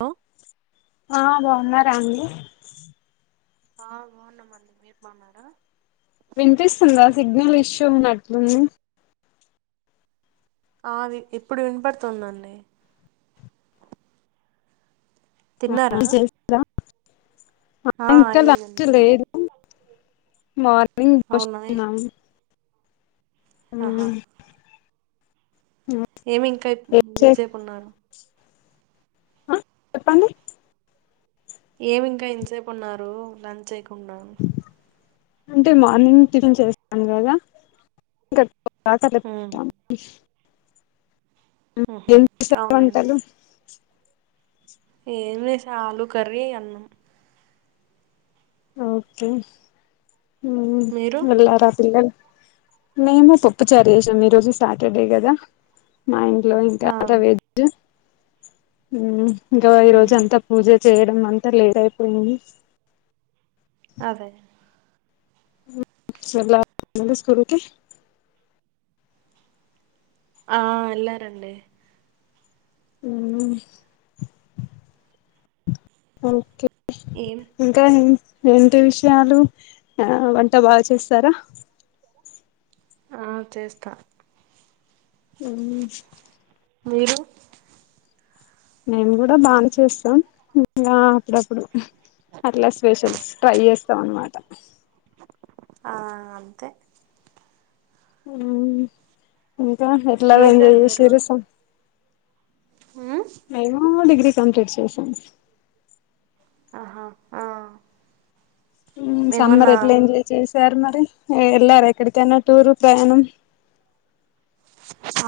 అ ఆ బాగున్నారా అండి ఆ బాగున్నామండి మీరు బాగున్నారా వినిపిస్తుందా సిగ్నల్ ఇష్యూ ఉన్నట్లుంది ఆ వి ఇప్పుడు వినపడుతుందండి తిన్నారా రా ఆ ఇంకా అయిందండి లంచ్ మీది లేదు మార్ అ వున్నది ఆహా ఏమి ఇంకా ఏం ఇన్ చేస్తా సెపున్నారు చెప్పండి ఏం ఇంకా ఇంసేపు ఉన్నారు లంచ్ చేయకుండా అంటే మార్నింగ్ టిఫిన్ చేస్తాను కదా ఉమ్, [unintelligible] ఉహు ఏం చేసారు అవునండి వంటలు ఏం లే షాలు కర్రీ అన్నం ఓకే ఊమ్ మీరు వెళ్ళార పిల్లలు మేము పప్పు చేసాం ఈ రోజు సాటర్డే కదా మా ఇం లో ఇంకా ఆ అట వెజ్ ఉమ్ ఇంకా ఈ ఉమ్, రోజు అంత పూజ చేయడం అంతా లేట్ అయిపోయింది అదే చెల్లా పోయిందా స్కూల్కి ఆ వెల్లారండి ఉ ఓకే ఏం ఇంకా ఎన్ ఏంటి విషయాలు ఆ వంట బా చేస్తారా ఆ చేస్తా ఉ మీరు నేను గూడా బానే చేస్తాం ఉ ఇంగా అప్పుడప్పుడు అట్లా స్పెషల్స్ ట్రై చేస్తాం అన్నమాట ఆ అంతే ఉ ఇంకా ఎట్లా ఏం వెంజాయ్ చదివారు చేసిర్రు సం ఉమ్, నేను డిగ్రీ కంప్లీట్ చేసాను ఆహా ఆ ఉ సమ్మర్ మేమన్నా ఎట్ల ఎంజాయ్ చేశారు మరి ఏ ఎళ్ళార ఎక్కడికైనా టూరూ ప్రయాణం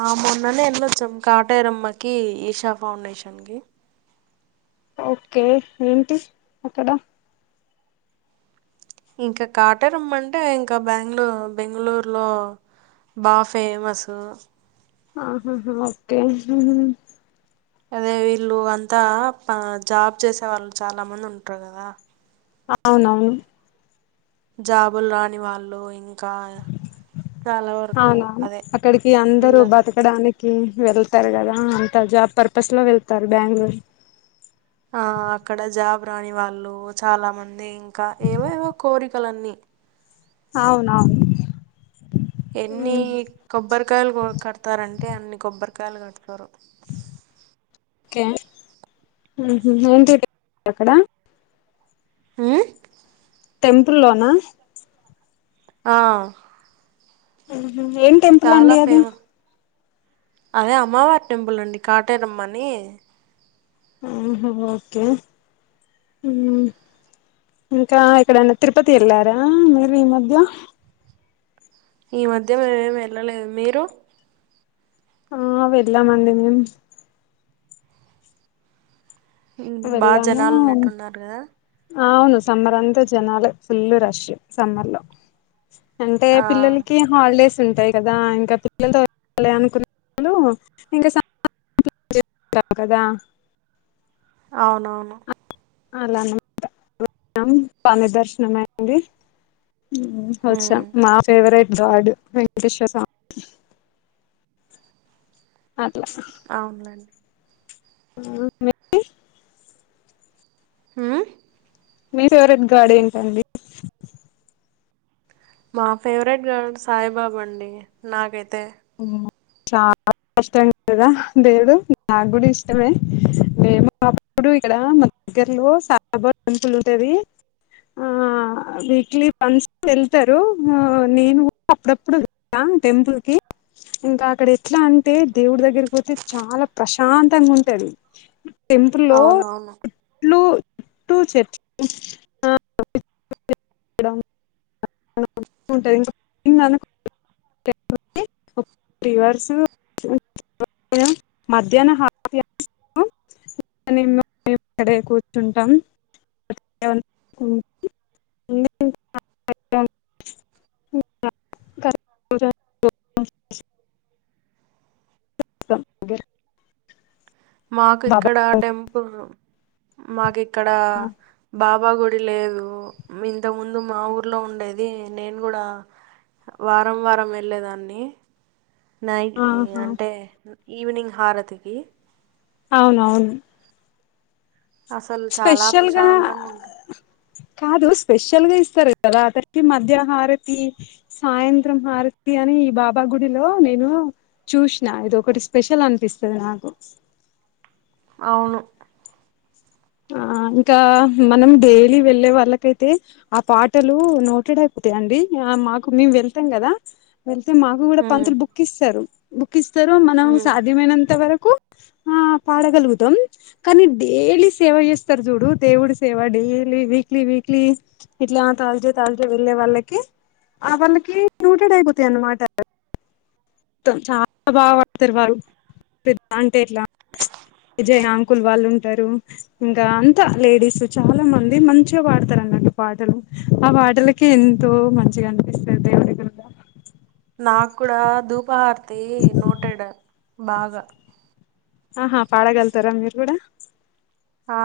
ఆ మొన్ననే ఏళొచ్చాం కాటేరమ్మకి ఈషా ఫౌండేషన్ కి ఓకే ఏంటి అక్కడ ఇంకా కాటేర్ అమ్మ అంటే ఇంకా బ్యాగ్లో బెంగళూర్ లో బా ఫేమసు ఆహాహా ఓకే అదే వీళ్ళు అంతా పా జాబ్ చేసే వాళ్ళు చాలా మంది ఉంటరు కదా అవునవును జాబుల్ రాని వాళ్ళు ఇంకా చాలా వరకు అవునవును అదే అక్కడికి అందరూ పిల్ల బతుక్ ఎక్కడానికి వెళ్తారు కదా అంత జాబ్ పర్పస్లో వెళ్తారు బ్యాంగ్ ళూర్ ఆ అక్కడ జాబ్ రాని వాళ్ళు చాలా మంది ఇంకా ఏవోవో కోరికలన్నీ అవునవు ఎన్ని కొబ్బరికాయలు కో కడతారంటే అన్ని కొబ్బరికాయలు కడతారు కే ఉహు ఏంటి [unintelligible] అక్కడ ఉ టెంపుల్ లోనా ఆ ఉహు ఏన్ చాలా ఫేమ అదే అమ్మవారు టెంపుల్ అండి కాటేరమ్మని ఆహా ఓకే ఉ ఇంకా ఎక్కడైనా తిరుపతి ఏళ్లారా మీరు ఈ మధ్య ఈ మధ్య మేం ఏం ఏళ్ళలేదు మీరు ఆ వెళ్ళామండి మేం ఉ బా వెళ్ళాము జనాలు ఉన్నట్టున్నారు గదా అవును సమ్మర్ అంతా జనాలే ఫుల్ రష్ సమ్మర్ లో అంటే ఆ పిల్లలకి హాలిడేస్ ఉంటాయి కదా ఇంకా పిల్లలతో వెళ్లాలి అనుకునేవాళ్లు ఇంక సమ్మర్ హా [unintelligible] కదా అవునవును అలా అన్నమాట [unintelligible] బానే దర్శనం అయింది ఉ ఒచ్చా హ్మ్ మా ఫేవరెట్ గాడ్ వెంకటేశ్వర స్వామ్ అట్ల అవునులెండి ఆ మి హు మీ ఫేవరెట్ గాడ్ ఏంటండి మా ఫేవరెట్ గాడ్ సాయిబాబా అండి నాకైతే ఉమ్మ్ చాల కష్టం కదా దేవ్డు నాగ్గూడ్ ఇష్టమే మేము అప్ ఇప్పుడు ఇక్కడ మా దగ్గర లో సాయిబాబా టెంపుల్ ఉంటది ఆ వీక్లీ వన్స్ వెళ్తారు ఆ నేను కూడా అప్పుడప్పుడు వెల్ తా టెంపుల్ కి ఇంకా అక్కడ ఎట్లా అంటే దేవుడి దగ్గరి పోతే చాలా ప్రశాంతంగా ఉంటది టెంపుల్లో అవునవును లూ టూ చెప్ [unintelligible] [unintelligible] అనుకో [unintelligible] రీవర్స్ ఊ నేను మధ్యాహ్నన [unintelligible] [unintelligible] ఇక్కడే కూర్చుంటాం [unintelligible] సం మాకు ఇక్కడ టెంపుల్ మాకిక్కడ బాబా గుడి లేదు మింత ముందు మా ఊర్లో ఉండేది నేను గుడా వారం వారం వెళ్ళేదాన్ని నై ఇగంటే ఈవినింగ్ హారతికి అవునవును అసలు చాలా స్పెషల్గా ప్రశాంతంగా ఉంటుంది కాదు స్పెషల్ గా ఇస్తారు కదా అతనికి మధ్యా హారతి సాయంత్రం హారతి అని ఈ బాబా గుడిలో నేను చూసిన ఇది ఒకటి స్పెషల్ అనిపిస్తది నాకు అవును ఆ ఇంకా మనం డైలీ వెళ్ళే వాళ్ళకైతే ఆ పాటలు నోటెడ్ అయిపోతాయండి ఆ మాకు మేము వెళ్తాం కదా వెళ్తే మాకు కూడా ఉమ్, పంతులు బుక్ ఇస్తారు బుక్ ఇస్తారు మనం ఉమ్. సా ధ్యమైనంత వరకు ఆ పాడగలుగుతం కానీ డేలిస్ సేవ చేస్తరు జూడు దేవుడి సేవ డైలీ వీక్లీ వీక్లీ ఇట్లా ఆ తాజడే తాజడే వెళ్ళే వాళ్ళకి ఆ వాళ్ళకి నోటడయిపోతయ్ అనమాట మొత్తం చాలా బాగా పాడతారు వారు పె అంటే ఇట్లా ప్చ్ విజయ అంకుల్ వాళ్ళు ఉంటారు ఇంకా అంతా లేడీస్ చాలా మంది మంచిగా పాడతారు అన్నట్టు పాటలు ఆ మాటలకి ఎంతో మంచిగా అనిపిస్తది దేవుడి గుడిల నాకూడ ధూపార్తె నోటెడ్ బాగా ఆహా పాడగల్తరా మీరు గూడా ఆ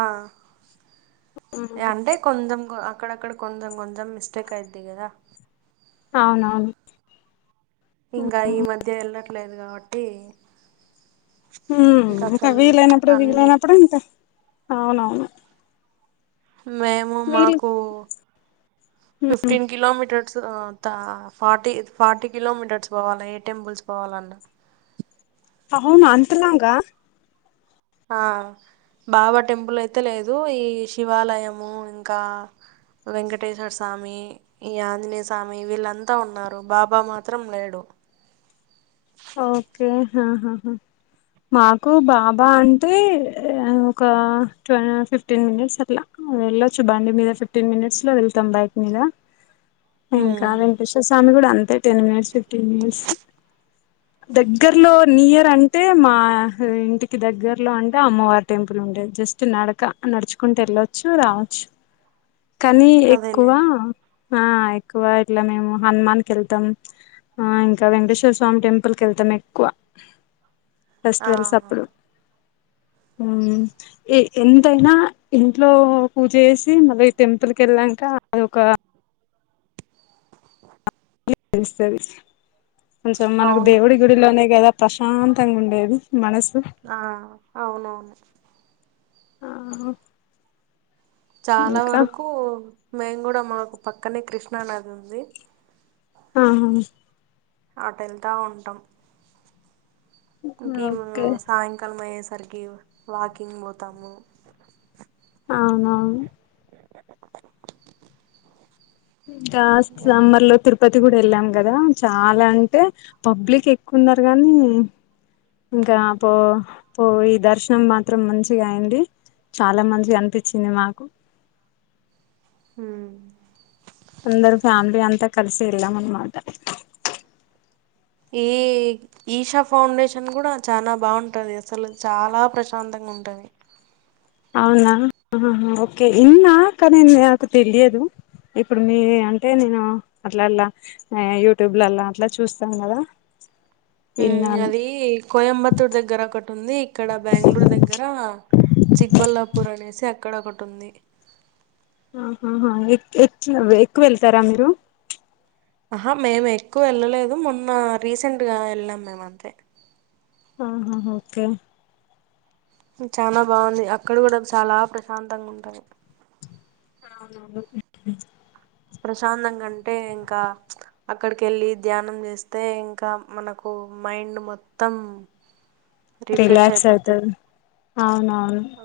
ఇగ అంటే కొందమ్ అక్కడ అక్కడ కొందం కొంజమ్ మిస్టేక్ అయిది గదా అవునవును ఇంగా ఈ మధ్య యెళ్ళట్లేదు గావట్టి. ఇంకా వీలైనప్పుడు అన్ని వీలైనప్పుడు ఇంకా అవునవును. మేము వీళ్ళు మాకు ఫిఫ్టీన్ కిలోమీటర్. సొ తా ఫార్టీ ఫార్టీ కిలోమీటర్స్ బోవాలె ఏ టెంపుల్స్ పోవాలన్నా. అహునా అంతలాంగా. ఆ బాబా టెంపుల్ అయితే లేదు ఈ శివాలయము ఇంకా. వెంకటేశ్వర్ స్వామి. ఈ ఆంజనీ స్వామి వీళ్ళంతా ఉన్నారు బాబా మాత్రం లేడు. ఓకే హ హ హ. మాకు బాబా అంటే ఒక ఫిఫ్టీన్ టూవ్ మినిట్స్ అట్లా. వెళ్ళొచ్చు బాండి మీద ఫిఫ్టీన్ మినిట్స్ లో వెళ్తాం బైక్ మీద. ఇంకా ఉమ్ వెంకటేశ్వర స్వామి కూడా అంతే టెన్ మినిట్స్ ఫిఫ్టీన్ మినిట్స్. దగ్గరలో నియర్ అంటే మా ఇంటికి దగ్గరలో అంటే అమ్మవారి టెంపుల్ ఉండేది జస్ట్. నడక నడుచుకుంటూ వెళ్ళొచ్చు రావచ్చు. కానీ ఎక్కువ. అదేలేండి ఆ ఎక్కువ ఇట్లా మేము హనుమాన్ క వెళ్తాం ఆ ఇంకా వెంకటేశ్వర స్వామి టెంప్. పుల్ కి వెళ్తాం ఎక్కువ ఆ ఫెస్టివల్స్ అప్పుడు. ఏ ఎంతైనా. ఇంట్లో పూజ చేసి మళ్ళీ ఈ టెంపుల్ కి వెళ్ళాక అది ఒక. తెలుస్తది కొంచెం మనకు అవును దేవుడు ఇ. గుడిలోనే కాదా ప్రశాంతంగా ఉండేది మనసు. ఆ అవునవును. ఆ. చాలా ఇంకా వరకు మేం కూడా మాకు పక్కనే కృష్ణా నది ఉంది. ఆహా. అటు వెళ్తా ఉంటాం. ఇంకా మేము ఓకే సాయంకాలం అయ్యేసరికి వాకింగ్ పోతాము. అవునవును. ఇంకా సమ్మర్లో లో తిరు. తిరుపతి కూడా వెళ్ళాం కాదా చాలా అంటే పబ్లిక్ ఎక్కువున్నారు గానీ. ఇంకా పో పోయి దర్శనం మాత్రం మంచిగా అయింది. చాలా మంచిగా అనిపించింది మాకు. ఉమ్‌. అందరు ఫ్యామిలీ అంత కలిసి వెళ్ళాం అన్నమాట. ఏయ్. ఈషా ఫౌండేషన్ కూడా చానా బాగుంటుంది అసలు చాలా ప్రశాంతంగా ఉంటుంది. అవునా ఓకే ఇన్న కాని నాకు తెలియదు. ఇప్పుడు మీ అంటే నేను అట్లా అలా యూట్యూబ్ లోలా అట్లా చూస్తాను కదా. ఉమ్ విన్నాను అది కోయంబత్తూర్ దగ్గర ఒకట్. ఉంది ఇక్కడ బెంగళూరు దగ్గర చిక్బల్లాపూర్ అనేసి అక్కడ ఒకటి ఉంది. ఆహాహా ఎ ఎక్ ఎక్కువ వెళ్తారా మీరు. ఆహా మేము ఎక్కువ వెళ్ళలేదు మొన్న రీసెంట్గా వెళ్ళాం మేము అంతే. ఆహాహఓకే చాలా బాగుంది అక్కడ కూడా చాలా ప్రశాంతంగా ఉంటాది అవునవును ప్రశాంతంగా ఉంటే ఇంకా అక్కడికి వెళ్ళి ధ్యానం చేస్తే ఇంకా మనకు మైండ్ మొత్తం రీఫ్రెష్ రిలాక్స్ అయిపోతాయ్ అవుతది అవునవును ఆ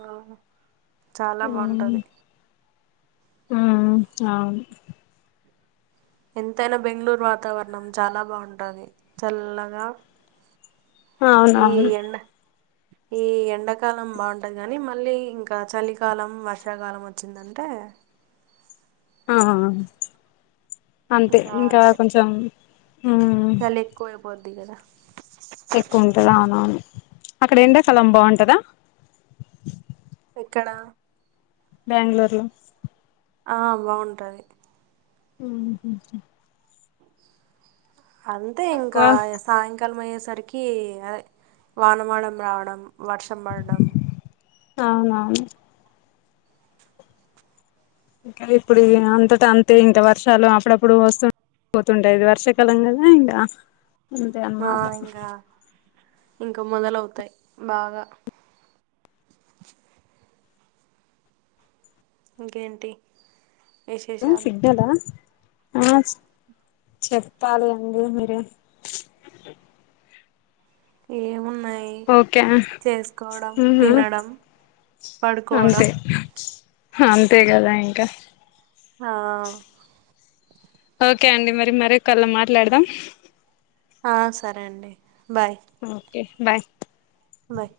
చాలా బాగుంటది ఉ అవును ఎంతైనా బెంగళూరు వాతావరణం చాలా బాగుంటది చల్లగా ఈ అవునవును ఎండ ఈ ఎండాకాలం బాగుంటది కాని మళ్ళీ ఇంకా చలికాలం వర్షాకాలం వచ్చింది అంటే ఆ అంతే ఇంకా కొంచెం ఉమ్ చలి ఎక్కువై పోద్ది కదా ఎక్కువ ఉంటదా అవునవును అక్కడ ఎండాకాలం బాగుంటదా ఎక్కడ బెంగళూరులో ఆ బాగుంటది ఉ హు హు అంతే తక్కువ ఇంకా స్ సాయంకాలం అయ్యేసరికి అదే వాన వాళం రావడం వర్షం పడడం అవునవును ఇంకా ఇప్పుడు అంతట అంతే ఇంకా వర్షాలు అప్పుడప్పుడు వస్తు పోతుండేది వర్షాకాలం కాదా ఇంగా ఆ ఇంగా ఇంకా మొదలవుతాయి బాగా ఇంకేంటి ఆ విశేషాలు సిగ్నలా ఆ చెప్పాలి అండి మీరే ఏమున్నాయి ఓకే చేసుకోవడం ఊహు తినడం పడుకోవడం అంతే హంతేగదా ఇంకా హా ఓకే అండి మరి మరి కాల్లో మాట్లాడదాం ఆ సరే అండి బాయ్ ఓకే బాయ్ బాయ్